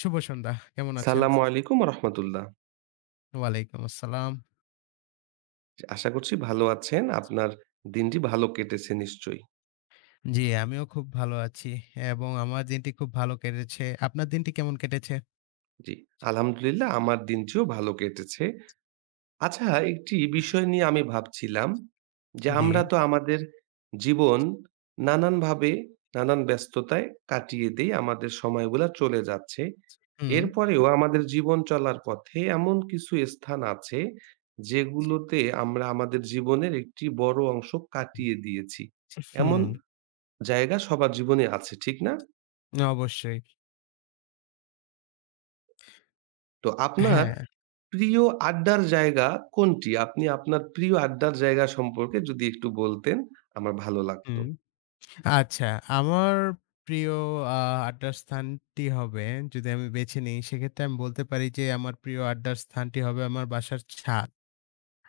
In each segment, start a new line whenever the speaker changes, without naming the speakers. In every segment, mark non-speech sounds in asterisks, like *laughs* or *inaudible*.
শুভ সন্ধ্যা। কেমন আছেন?
সালামু আলাইকুম রাহমাতুল্লাহ।
ওয়ালাইকুম আসসালাম।
আশা করছি ভালো আছেন। আপনার দিনটি ভালো কেটেছে নিশ্চয়ই।
জি, আমিও খুব ভালো আছি এবং আমার দিনটি খুব ভালো কেটেছে। আপনার দিনটি কেমন কেটেছে?
জি। আলহামদুলিল্লাহ আমার দিনটিও ভালো কেটেছে। আচ্ছা একটি বিষয় নিয়ে আমি ভাবছিলাম যে
জি।
আমরা তো আমাদের জীবন নানানভাবে নানান ব্যস্ততায় কাটিয়ে দেই। আমাদের সময়গুলা চলে যাচ্ছে।
হুম,
এরপরেও আমাদের জীবন চলার পথে এমন কিছু স্থান আছে যেগুলোতে আমরা আমাদের জীবনের একটি বড় অংশ কাটিয়ে দিয়েছি। এমন
হুম,
জায়গা সবার জীবনে আছে, ঠিক না?
অবশ্যই।
তো আপনার
হ্যাঁ,
প্রিয় আড্ডার জায়গা কোনটি? আপনি আপনার প্রিয় আড্ডার জায়গা সম্পর্কে যদি একটু বলতেন আমার ভালো লাগতো।
হুম। আচ্ছা, আমার প্রিয় আ আড্ডার স্থানটি হবে যদি আমি বেছে নিই, সেক্ষেত্রে আমি বলতে পারি যে আমার প্রিয় আড্ডার স্থানটি হবে আমার বাসার ছাদ।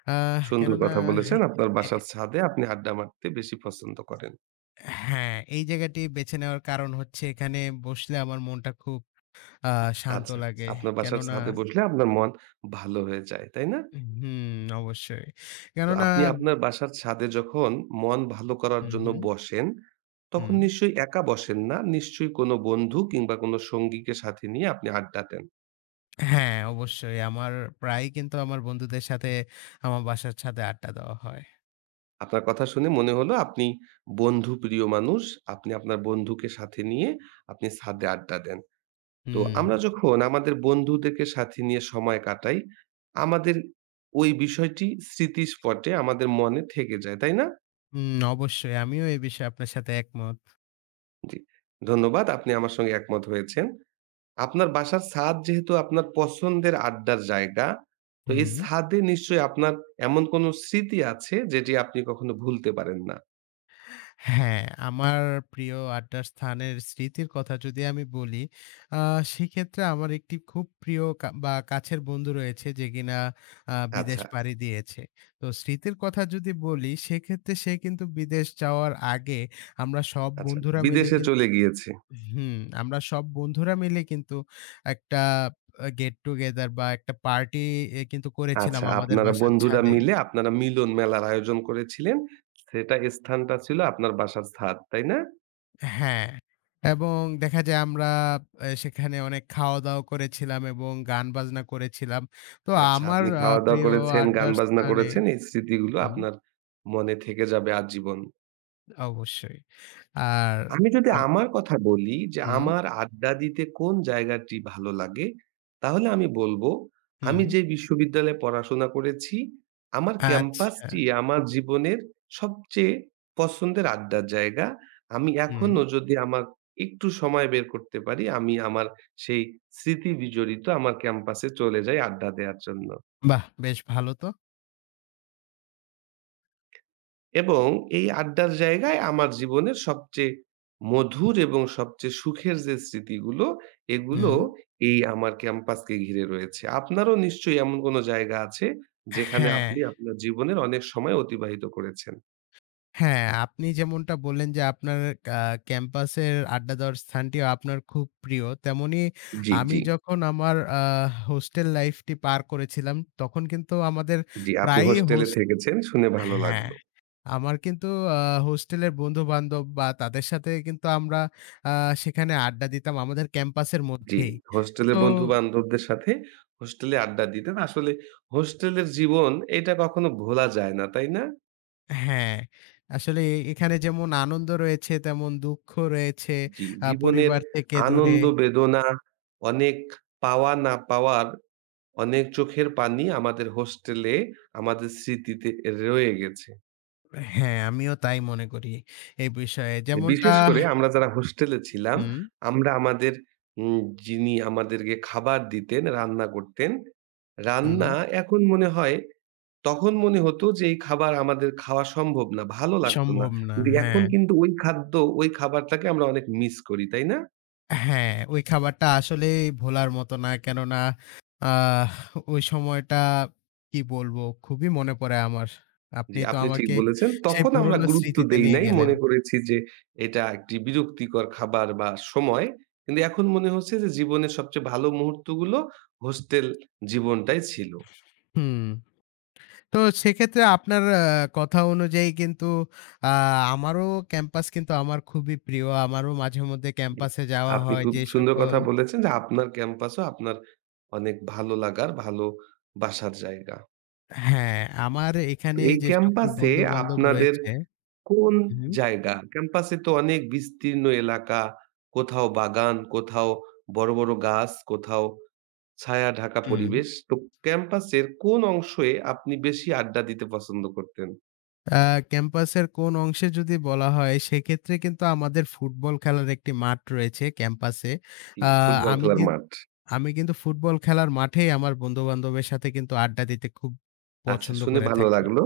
সুন্দর
কেননা
কথা বলেছেন। আপনার
এ
বাসার ছাদে আপনি আড্ডা মারতে বেশি পছন্দ করেন।
হ্যাঁ, এই জায়গাটি বেছে নেওয়ার কারণ হচ্ছে এখানে বসলে আমার মনটা খুব আ শান্ত
আচ্ছা,
লাগে।
আপনার বাসার
কেননা
ছাদে বসলে আপনার মন ভালো হয়ে যায়, তাই না?
হুম, অবশ্যই।
তো
কেননা
আপনি আপনার বাসার ছাদে যখন মন ভালো করার
হুম,
জন্য
হুম,
বসেন, তখন
হুম।
নিশ্চয়ই একা বসেন না? নিশ্চয়ই কোনো বন্ধু কিংবা কোনো সঙ্গীকে সাথে নিয়ে আপনি আড্ডা দেন।
হ্যাঁ, অবশ্যই। আমার প্রায়ই কিন্তু আমার বন্ধুদের সাথে আমার বাসার ছাদে আড্ডা দেওয়া হয়।
আপনার কথা শুনে মনে হলো আপনি বন্ধুপ্রিয় মানুষ। আপনি আপনার বন্ধুকে সাথে নিয়ে আপনি ছাদে আড্ডা দেন। তো
হুম,
আমরা যখন আমাদের বন্ধুদেরকে সাথে নিয়ে সময় কাটাই, আমাদের ওই বিষয়টি স্মৃতিস্পটে আমাদের মনে থেকে যায়। তাই না?
হুম, অবশ্যই। আমিও এ বিষয়ে আপনার সাথে একমত।
জি। ধন্যবাদ। আপনি আমার সঙ্গে একমত হয়েছেন। আপনার বাসার ছাদ যেহেতু আপনার পছন্দের আড্ডার জায়গা, তো এই
হুম।
ছাদে নিশ্চয়ই আপনার এমন কোনো স্মৃতি আছে যেটি আপনি কখনো ভুলতে পারেন না।
হ্যাঁ, আমার প্রিয় আড্ডার স্থানের স্মৃতির কথা যদি আমি বলি, আ সেক্ষেত্রে আমার একটি খুব প্রিয় কা বা কাছের বন্ধু রয়েছে যে কিনা বিদেশ
আচ্ছা,
পাড়ি দিয়েছে। তো স্মৃতির কথা যদি বলি, সেক্ষেত্রে সে কিন্তু বিদেশ যাওয়ার আগে আমরা সব
আচ্ছা।
বন্ধুরা মিলে
বিদেশে
কিন্তু
চলে গিয়েছে।
হুম, আমরা সব বন্ধুরা মিলে কিন্তু একটা get together বা একটা পার্টি কিন্তু করেছিলাম
আচ্ছা,
আমাদের
আপনারা
বাসার
বন্ধুরা
ছাদে।
মিলে আপনারা মিলন মেলার আয়োজন করেছিলেন। সেটা স্থানটা ছিল আপনার বাসার ছাদ, তাই না?
হ্যাঁ, এবং দেখা যায় আমরা সেখানে অনেক খাওয়া-দাওয়া করেছিলাম এবং গান-বাজনা করেছিলাম। তো
আচ্ছা,
আমার
আপনি
আচ্ছা।
খাওয়া-দাওয়া
প্রিয়
করেছেন, গান
আড্ডার
বাজনা
স্থানে
করেছেন। এই স্মৃতিগুলো
হুম,
আপনার মনে থেকে যাবে আজীবন।
অবশ্যই। আর
আমি যদি
আম
আমার কথা বলি যে
হুম,
আমার আড্ডা দিতে কোন জায়গাটি ভালো লাগে, তাহলে আমি বলবো আমি
হুম।
যে বিশ্ববিদ্যালয়ে পড়াশোনা করেছি, আমার
আচ্ছা।
ক্যাম্পাসটি আমার জীবনের সবচেয়ে পছন্দের আড্ডার জায়গা। আমি
হুম,
এখনো যদি আমার একটু সময় বের করতে পারি, আমি আমার সেই স্মৃতি বিজড়িত আমার ক্যাম্পাসে চলে যাই আড্ডা দেওয়ার জন্য।
বাহ! বেশ ভালো তো।
এবং এই আড্ডার জায়গায় আমার জীবনের সবচেয়ে মধুর এবং সবচেয়ে সুখের যে স্মৃতিগুলো, এগুলো
হুম,
এই আমার ক্যাম্পাসকে ঘিরে রয়েছে। আপনারও নিশ্চয়ই এমন কোনো জায়গা আছে যেখানে
হ্যাঁ।
আপনি আপনার জীবনের অনেক সময় অতিবাহিত করেছেন?
হ্যাঁ, আপনি যেমনটা বললেন যে আপনার আ ক্যাম্পাসের আড্ডা দেওয়ার স্থানটিও আপনার খুব প্রিয়। তেমনি
জি,
আমি
জি,
যখন আমার হোস্টেল লাইফটি পার করেছিলাম, তখন কিন্তু আমাদের
জি। আপনি
প্রায়ই
হোস্টেলে
হোস
থেকেছেন শুনে ভালো
হ্যাঁ,
লাগলো।
আমার কিন্তু আ হোস্টেলের বন্ধু-বান্ধব বা তাদের সাথে কিন্তু আমরা আ সেখানে আড্ডা দিতাম আমাদের ক্যাম্পাসের
জি,
মধ্যেই।
হোস্টেলে
তো
বন্ধু-বান্ধবদের সাথে হোস্টেলে আড্ডা দিতেন। আসলে হোস্টেলের জীবন এটা কখনো ভোলা যায় না, তাই না?
হ্যাঁ, আসলে এখানে যেমন আনন্দ রয়েছে, তেমন দুঃখ রয়েছে,
জি, জীবনের
পরিবার থেকে দূরে
আনন্দ বেদনা, অনেক পাওয়া না পাওয়ার, অনেক চোখের পানি আমাদের হোস্টেলে আমাদের স্মৃতিতে রয়ে গেছে।
হ্যাঁ, আমিও তাই মনে করি এই বিষয়ে। যেমনটা
বিশেষ করে আমরা যারা হোস্টেলে ছিলাম,
হুম,
আমরা আমাদের উম যিনি আমাদেরকে খাবার দিতেন, রান্না করতেন।
হুম।
রান্না এখন মনে হয় তখন মনে হতো যে এই খাবার আমাদের খাওয়া সম্ভব না, ভালো লাগতো না।
সম্ভব না।
কিন্তু এখন
হ্যাঁ,
কিন্তু ওই খাদ্য, ওই খাবারটাকে আমরা অনেক মিস করি, তাই না?
হ্যাঁ, ওই খাবারটা আসলেই ভোলার মতো না। কেননা আহ ওই সময়টা কি বলবো? খুবই মনে পড়ে আমার।
জি,
আপনি তো
আপনি ঠিক
আমাকে
বলেছেন।
সেই
তখন আমরা
পুরনো
গুরুত্ব
স্মৃতিতে
দেই
নিয়ে
নাই।
গেলেন।
মনে করেছি যে এটা একটি বিরক্তিকর খাবার বা সময়। কিন্তু এখন মনে হচ্ছে যে জীবনের সবচেয়ে ভালো মুহূর্তগুলো হোস্টেল জীবনটাই ছিল।
হুম। তো সেক্ষেত্রে আপনার কথা অনুযায়ী কিন্তু আ আমারও ক্যাম্পাস কিন্তু আমার খুবই প্রিয়। আমারও মাঝে মধ্যে
জি।
ক্যাম্পাসে যাওয়া
আপনি
হয়
খুব
যে
সুন্দর
সকল
কথা বলেছেন যে আপনার ক্যাম্পাসও আপনার অনেক ভালো লাগার, ভালো বাসার জায়গা।
হ্যাঁ, আমার
তো
এখানে
এই
যে সকল
ক্যাম্পাসে
বন্ধু-বান্ধব
আপনাদের
রয়েছে
কোন
হুম,
জায়গা? ক্যাম্পাসে তো অনেক বিস্তীর্ণ এলাকা, কোথাও বাগান, কোথাও বড়, বড় গাছ, কোথাও ছায়া ঢাকা
হুম।
পরিবেশ। তো ক্যাম্পাসের কোন অংশে আপনি বেশি আড্ডা দিতে পছন্দ করতেন?
আ ক্যাম্পাসের কোন অংশে যদি বলা হয়, সেক্ষেত্রে কিন্তু আমাদের ফুটবল খেলার একটি মাঠ রয়েছে ক্যাম্পাসে।
কি
আ
ফুটবল
আমি
খেলার
কিন
মাঠ।
আমি কিন্তু ফুটবল খেলার মাঠেই আমার বন্ধু-বান্ধবের সাথে কিন্তু আড্ডা দিতে খুব
আচ্ছা
পছন্দ
শুনে
করে
ভালো
থাকি।
লাগলো।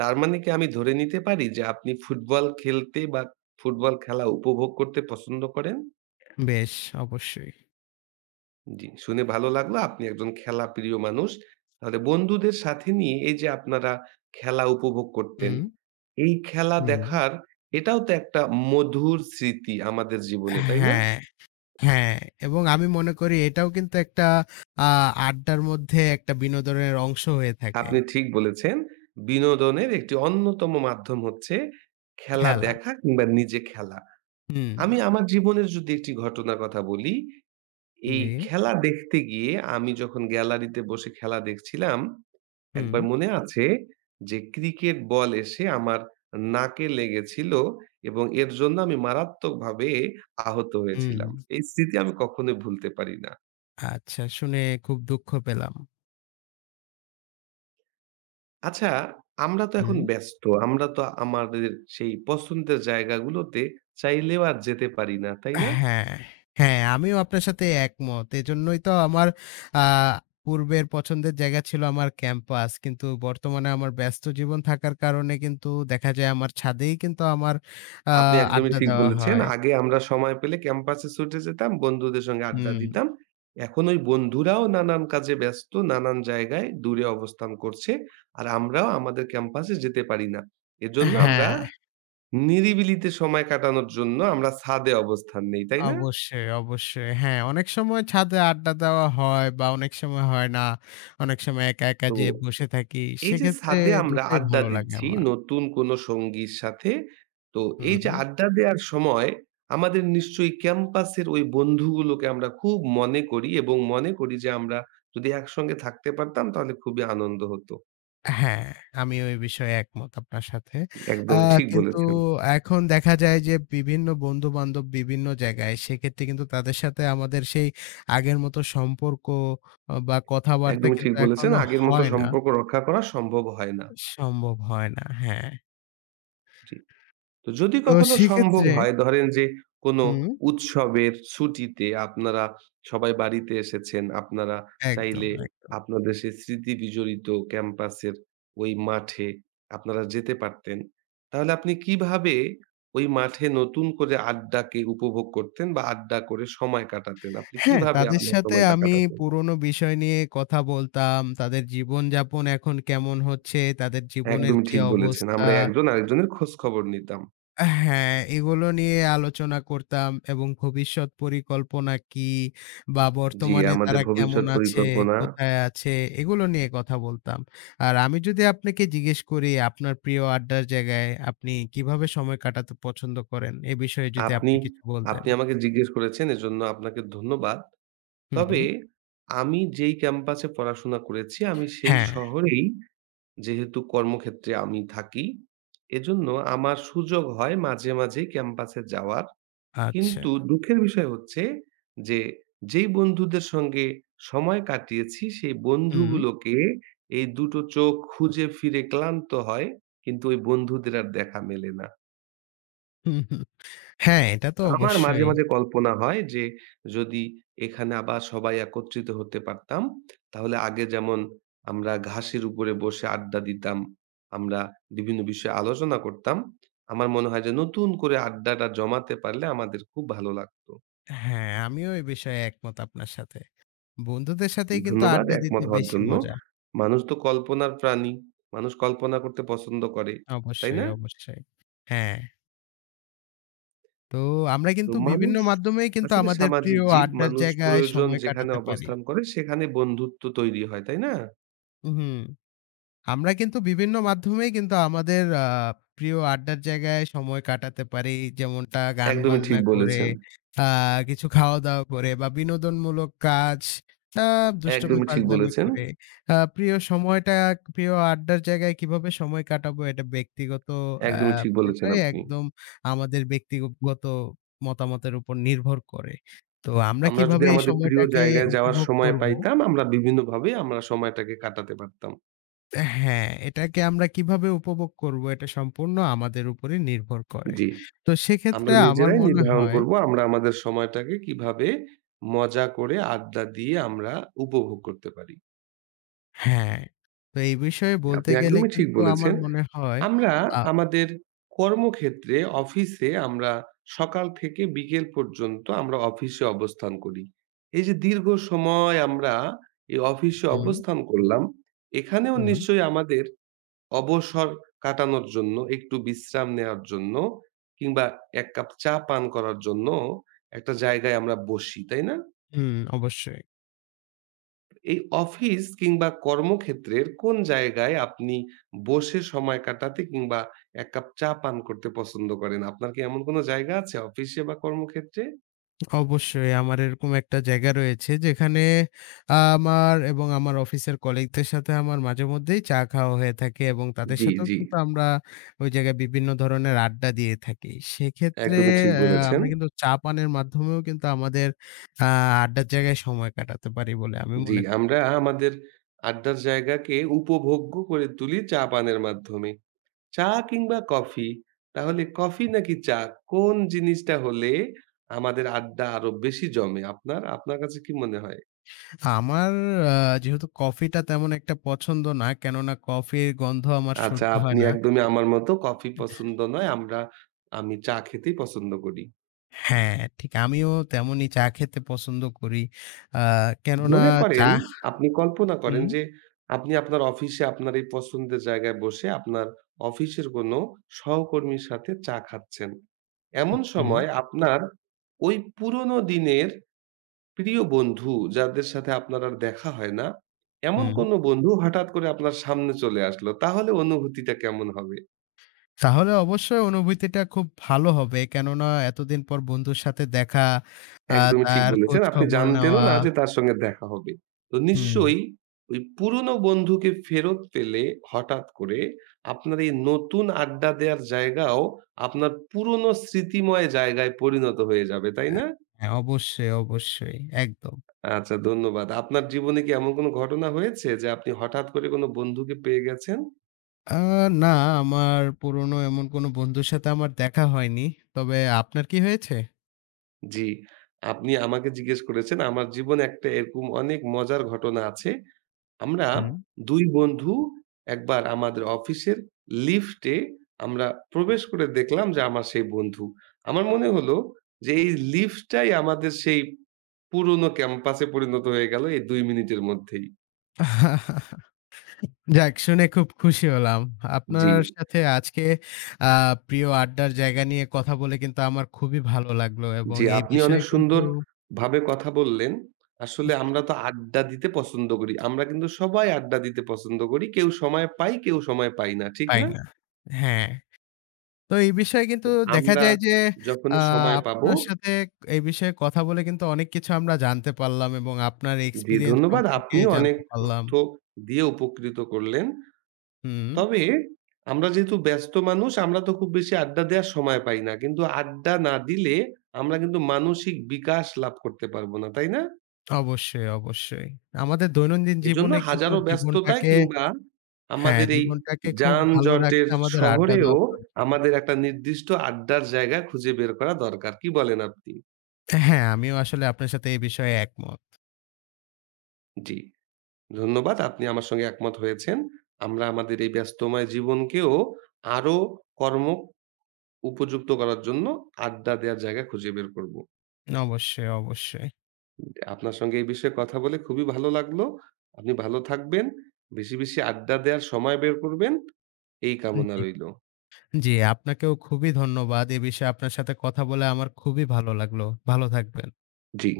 তার মানে কি আমি ধরে নিতে পারি যে আপনি ফুটবল খেলতে বা ফুটবল খেলা উপভোগ করতে পছন্দ করেন?
বেশ, অবশ্যই।
জি, শুনে ভালো লাগলো। আপনি একজন খেলা প্রিয় মানুষ। তাহলে বন্ধুদের সাথে নিয়ে এই যে আপনারা খেলা উপভোগ করতেন,
হুম,
এই খেলা
হুম।
দেখার এটাও তো একটা মধুর স্মৃতি আমাদের জীবনে, তাই না?
হ্যাঁ, হ্যাঁ এবং আমি মনে করি এটাও কিন্তু একটা আ আড্ডার মধ্যে একটা বিনোদনের অংশ হয়ে থাকে।
আপনি ঠিক বলেছেন। বিনোদনের একটি অন্যতম মাধ্যম হচ্ছে খেলা
খেলা।
দেখা কিংবা নিজে খেলা।
হুম।
আমি আমার জীবনের যদি একটি ঘটনার কথা বলি, এই
জি।
খেলা দেখতে গিয়ে আমি যখন গ্যালারিতে বসে খেলা দেখছিলাম,
হুম,
একবার মনে আছে যে ক্রিকেট বল এসে আমার নাকে লেগেছিল এবং এর জন্য আমি মারাত্মকভাবে আহত
হুম।
হয়েছিলাম। এই স্মৃতি আমি কখনোই ভুলতে পারি না।
আচ্ছা শুনে খুব দুঃখ পেলাম।
আচ্ছা, আমরা তো এখন
হুম।
ব্যস্ত। আমরা তো আমাদের সেই পছন্দের জায়গাগুলোতে চাইলেও আর যেতে পারি না, তাই না?
হ্যাঁ, হ্যাঁ আমিও আপনার সাথে একমত। এজন্যই তো আমার আ পূর্বের পছন্দের জায়গা ছিল আমার ক্যাম্পাস। কিন্তু বর্তমানে আমার ব্যস্ত জীবন থাকার কারণে কিন্তু দেখা যায় আমার ছাদেই কিন্তু আমার আ
আপনি একদমই
আড্ডা
ঠিক
দেওয়া
বলেছেন।
হয়।
আগে আমরা সময় পেলে ক্যাম্পাসে ছুটে যেতাম, বন্ধুদের সঙ্গে আড্ডা
হুম,
দিতাম। এখন ওই বন্ধুরাও নানান কাজে ব্যস্ত, নানান জায়গায় দূরে অবস্থান করছে। আর আমরাও আমাদের ক্যাম্পাসে যেতে পারি না। এজন্য আমরা
হ্যাঁ।
নিরিবিলিতে সময় কাটানোর জন্য আমরা ছাদে অবস্থান নেই, তাই না?
অবশ্যই, অবশ্যই। হ্যাঁ, অনেক সময় ছাদে আড্ডা দেওয়া হয় বা অনেক সময় হয় না। অনেক সময় একা, একা
তো
যেয়ে বসে থাকি।
এই যে
সেক্ষেত্রে
ছাদে আমরা
দুটাই
আড্ডা
ভালো লাগে
দিচ্ছি
আমার।
নতুন কোনো সঙ্গীর সাথে, তো
হুম।
এই যে
হুম।
আড্ডা দেওয়ার সময় আমাদের নিশ্চয়ই ক্যাম্পাসের ওই বন্ধুগুলোকে আমরা খুব মনে করি এবং মনে করি যে আমরা যদি একসঙ্গে থাকতে পারতাম তাহলে খুবই আনন্দ হতো।
হ্যাঁ, আমিও এই বিষয়ে একমত আপনার সাথে। আ
একদমই ঠিক
কিন্তু
বলেছেন।
এখন দেখা যায় যে বিভিন্ন বন্ধু-বান্ধব বিভিন্ন জায়গায়। সেক্ষেত্রে কিন্তু তাদের সাথে আমাদের সেই আগের মতো সম্পর্ক অ বা কথাবার্তা
একদমই ঠিক
কিন্তু
বলেছেন।
এখনো
আগের মতো
হয় না।
সম্পর্ক রক্ষা করা সম্ভব হয় না।
সম্ভব হয় না। হ্যাঁ।
জি। তো যদি
তো
কখনো সম্ভব
সেক্ষেত্রে
হয় ধরেন যে কোনো
হুম,
উৎসবের ছুটিতে আপনারা সবাই বাড়িতে এসেছেন, আপনারা
একদম,
চাইলে
একদম।
আপনাদের সেই স্মৃতি বিজড়িত ক্যাম্পাসের ওই মাঠে আপনারা যেতে পারতেন। তাহলে আপনি কিভাবে ওই মাঠে নতুন করে আড্ডাকে উপভোগ করতেন বা আড্ডা করে সময় কাটাতেন? আপনি
হ্যাঁ,
কিভাবে
তাদের
আপনার
সাথে
সময়টা
আমি
কাটাতেন?
পুরোনো বিষয় নিয়ে কথা বলতাম। তাদের জীবনযাপন এখন কেমন হচ্ছে, তাদের জীবনের
একদমই
কি
ঠিক বলেছেন।
অবস্থা
আমরা একজন আরেকজনের খোঁজখবর নিতাম।
হ্যাঁ, এগুলো নিয়ে আলোচনা করতাম এবং ভবিষ্যৎ পরিকল্পনা কি বা
জি,
বর্তমানে
আমাদের
তারা কেমন
ভবিষ্যৎ
আছে,
পরিকল্পনা
কোথায় আছে, এগুলো নিয়ে কথা বলতাম। আর আমি যদি আপনাকে জিজ্ঞেস করি আপনার প্রিয় আড্ডার জায়গায় আপনি কিভাবে সময় কাটাতে পছন্দ করেন? এ বিষয়ে যদি
আপনি,
আপনি কিছু বলতেন?
আপনি আমাকে জিজ্ঞেস করেছেন এজন্য আপনাকে ধন্যবাদ।
হুম।
তবে আমি যেই ক্যাম্পাসে পড়াশোনা করেছি আমি সেই
হ্যাঁ,
শহরেই যেহেতু কর্মক্ষেত্রে আমি থাকি, এজন্য আমার সুযোগ হয় মাঝে, মাঝেই ক্যাম্পাসে যাওয়ার।
আচ্ছা।
কিন্তু দুঃখের বিষয় হচ্ছে যে, যেই বন্ধুদের সঙ্গে সময় কাটিয়েছি সেই
হুম।
বন্ধুগুলোকে এই দুটো চোখ খুঁজে ফিরে ক্লান্ত হয়। কিন্তু ওই বন্ধুদের আর দেখা মেলে না।
হুম হুম হ্যাঁ, এটা তো
আমার মাঝে,
অবশ্যই।
মাঝে কল্পনা হয় যে যদি এখানে আবার সবাই একত্রিত হতে পারতাম, তাহলে আগে যেমন আমরা ঘাসের উপরে বসে আড্ডা দিতাম, আমরা বিভিন্ন বিষয়ে আলোচনা করতাম। আমার মনে হয় যে নতুন করে আড্ডাটা জমাতে পারলে আমাদের খুব ভালো লাগতো।
হ্যাঁ, আমিও এ বিষয়ে একমত আপনার সাথে। বন্ধুদের সাথেই কিন্তু
ধন্যবাদ
আড্ডা দিতে
একমত হওয়ার
বেশি
জন্য।
মজা।
মানুষ তো কল্পনার প্রাণী। মানুষ কল্পনা করতে পছন্দ করে, তাই না?
অবশ্যই, অবশ্যই। হ্যাঁ, তো আমরা
তো
কিন্তু বিভিন্ন
মানুষ
মাধ্যমেই কিন্তু
আসলে
আমাদের
সামাজিক
প্রিয়
জীব।
আড্ডার
মানুষ
জায়গায়
প্রয়োজন
সময়
যেখানে
কাটাতে পারি।
অবস্থান করে সেখানে বন্ধুত্ব তৈরি হয়, তাই না?
হুম। আমরা কিন্তু বিভিন্ন মাধ্যমেই কিন্তু আমাদের প্রিয় আড্ডার জায়গায় সময় কাটাতে পারি। যেমনটা গান
একদমই ঠিক
বাজনা করে,
বলেছেন,
আ কিছু খাওয়া-দাওয়া করে বা বিনোদনমূলক কাজ, আ দুষ্টুমি
একদমই ঠিক
ফাজলামি
বলেছেন,
করে। আ প্রিয় সময়টা প্রিয় আড্ডার জায়গায় কিভাবে সময় কাটাবো এটা ব্যক্তিগত আ
একদমই ঠিক বলেছেন
পুরোটাই
আপনি।
একদম আমাদের ব্যক্তিগত মতামতের উপর নির্ভর করে। তো আমরা
আমরা যদি
কিভাবে এই
আমাদের প্রিয়
সময়টাকে
জায়গায় যাওয়ার
উপভোগ
সময়
করব
পাইতাম, আমরা বিভিন্নভাবে আমরা সময়টাকে কাটাতে পারতাম।
হ্যাঁ, এটাকে আমরা কিভাবে উপভোগ করব এটা সম্পূর্ণ আমাদের উপরে নির্ভর করে।
জি,
তো সেক্ষেত্রে
আমরা
আমার
নিজেরাই
মনে
নির্ধারণ
হয়
করব আমরা আমাদের সময়টাকে কিভাবে মজা করে আড্ডা দিয়ে আমরা উপভোগ করতে পারি।
হ্যাঁ, তো এই বিষয়ে বলতে
আপনি
গেলে
একদমই ঠিক
কিন্তু আমার
বলেছেন।
মনে হয়
আমরা
আ
আমাদের কর্মক্ষেত্রে, অফিসে আমরা সকাল থেকে বিকেল পর্যন্ত আমরা অফিসে অবস্থান করি। এই যে দীর্ঘ সময় আমরা এই অফিসে
হুম,
অবস্থান করলাম, এখানেও
হুম,
নিশ্চয়ই আমাদের অবসর কাটানোর জন্য, একটু বিশ্রাম নেওয়ার জন্য কিংবা ১ কাপ চা পান করার জন্য একটা জায়গায় আমরা বসি, তাই না?
হুম, অবশ্যই।
এই অফিস কিংবা কর্মক্ষেত্রের কোন জায়গায় আপনি বসে সময় কাটাতে কিংবা ১ কাপ চা পান করতে পছন্দ করেন? আপনার কি এমন কোন জায়গা আছে অফিসে বা কর্মক্ষেত্রে?
অবশ্যই আমার এরকম একটা জায়গা রয়েছে যেখানে আমার এবং আমার অফিসের কলিগদের সাথে আমার মাঝেমধ্যেই চা খাওয়া হয়ে থাকে এবং তাদের
জি,
সাথেও
জি।
কিন্তু আমরা ওই জায়গায় বিভিন্ন ধরনের আড্ডা দিয়ে থাকি। সেক্ষেত্রে
একদমই ঠিক বলেছেন।
আমরা কিন্তু চা পানের মাধ্যমেও কিন্তু আমাদের আ আড্ডার জায়গায় সময় কাটাতে পারি বলে আমি
জি,
মনে করি।
আমরা আমাদের আড্ডার জায়গাকে উপভোগ্য করে তুলি চা পানের মাধ্যমে। চা কিংবা কফি? তাহলে কফি নাকি চা? কোন জিনিসটা হলে আমাদের আড্ডা আরো বেশি জমে? আপনার কাছে কি মনে হয়?
আমার আ যেহেতু কফিটা তেমন একটা পছন্দ না, কেননা কফির গন্ধ আমার
আচ্ছা,
সহ্য হয়
আপনি
না।
একদমই আমার মতো কফি পছন্দ নয়। আমরা আমি চা খেতেই পছন্দ করি।
হ্যাঁ, ঠিক আমিও তেমনই চা খেতে পছন্দ করি। আ কেননা
মনে করেন,
চা
আপনি কল্পনা করেন
হুম,
যে আপনি আপনার অফিসে আপনার এই পছন্দের জায়গায় বসে আপনার অফিসের কোনো সহকর্মীর সাথে চা খাচ্ছেন। এমন
হুম,
সময় আপনার ওই পুরনো দিনের প্রিয় বন্ধু যাদের সাথে আপনার আর দেখা হয় না, এমন
হুম।
কোনো বন্ধু হঠাৎ করে আপনার সামনে চলে আসলো। তাহলে অনুভূতিটা কেমন হবে?
তাহলে অবশ্যই অনুভূতিটা খুব ভালো হবে। কেননা এতদিন পর বন্ধুর সাথে দেখা, আ
একদমই ঠিক
তার
বলেছেন। আপনি
খোঁজখবর
জানতেনও
নেওয়া
না যে তার সঙ্গে দেখা হবে। তো
হুম।
নিশ্চয়ই ওই পুরনো বন্ধুকে ফেরত পেলে হঠাৎ করে আপনার এই নতুন আড্ডা দেওয়ার জায়গাও আপনার পুরনো স্মৃতিময় জায়গায় পরিণত হয়ে যাবে, তাই
অ্যা
না?
হ্যাঁ, অবশ্যই, অবশ্যই। একদম।
আচ্ছা ধন্যবাদ। আপনার জীবনে কি এমন কোনো ঘটনা হয়েছে যে আপনি হঠাৎ করে কোনো বন্ধুকে পেয়ে গেছেন?
আ না, আমার পুরনো এমন কোনো বন্ধুর সাথে আমার দেখা হয়নি। তবে আপনার কি হয়েছে?
জি, আপনি আমাকে জিজ্ঞেস করেছেন। আমার জীবনে একটা এরকম অনেক মজার ঘটনা আছে। আমরা
হুম।
২ বন্ধু একবার আমাদের অফিসের লিফটে আমরা প্রবেশ করে দেখলাম যে আমার সেই বন্ধু। আমার মনে হলো যে এই লিফটটাই আমাদের সেই পুরনো ক্যাম্পাসে পরিণত হয়ে গেল এই ২ মিনিটের মধ্যেই।
*laughs* যাক শুনে খুব খুশি হলাম।
জি,
আপনার সাথে আজকে আ প্রিয় আড্ডার জায়গা নিয়ে কথা বলে কিন্তু আমার খুবই ভালো লাগলো এবং
জি,
এই
আপনি অনেক
বিষয়ে কিন্তু
সুন্দরভাবে কথা বললেন। আসলে আমরা তো আড্ডা দিতে পছন্দ করি। আমরা কিন্তু সবাই আড্ডা দিতে পছন্দ করি। কেউ সময় পাই, কেউ সময় পাই না। ঠিক
পাই
না?
না। হ্যাঁ, তো এই বিষয়ে কিন্তু
তো
দেখা
আমরা
যায় যে আ
যখনই সময় পাবো
আপনার সাথে এই বিষয়ে কথা বলে কিন্তু অনেক কিছু আমরা জানতে পারলাম এবং আপনার
জি,
এক্সপেরিয়েন্স
ধন্যবাদ।
সম্পর্কে
আপনিও অনেক
জানতে পারলাম।
তথ্য দিয়ে উপকৃত করলেন।
হুম,
তবে আমরা যেহেতু ব্যস্ত মানুষ, আমরা তো খুব বেশি আড্ডা দেওয়ার সময় পাই না। কিন্তু আড্ডা না দিলে আমরা কিন্তু মানসিক বিকাশ লাভ করতে পারবো না, তাই না?
অবশ্যই, অবশ্যই। আমাদের দৈনন্দিন
এজন্য
জীবনে কিন্তু
হাজারো ব্যস্ততায়
জীবনটাকে
কিংবা
হ্যাঁ,
আমাদের এই
জীবনটাকে খুব ভালো
যানজটের
রাখতে আমাদের আড্ডা
শহরেও
দেওয়া প্রয়োজন।
আমাদের একটা নির্দিষ্ট আড্ডার জায়গা খুঁজে বের করা দরকার। কি বলেন আপনি?
হ্যাঁ, আমিও আসলে আপনার সাথে এই বিষয়ে একমত।
জি। ধন্যবাদ। আপনি আমার সঙ্গে একমত হয়েছেন। আমরা আমাদের এই ব্যস্তময় জীবনকেও আরো কর্ম উপযুক্ত করার জন্য আড্ডা দেওয়ার জায়গা খুঁজে বের করব।
অবশ্যই, অবশ্যই।
আপনার সঙ্গে এই বিষয়ে কথা বলে খুবই ভালো লাগলো। আপনি ভালো থাকবেন। বেশি, বেশি আড্ডা দেওয়ার সময় বের করবেন এই কামনা
জি,
রইলো।
জি আপনাকেও খুবই ধন্যবাদ। এ বিষয়ে আপনার সাথে কথা বলে আমার খুবই ভালো লাগলো। ভালো থাকবেন।
জি।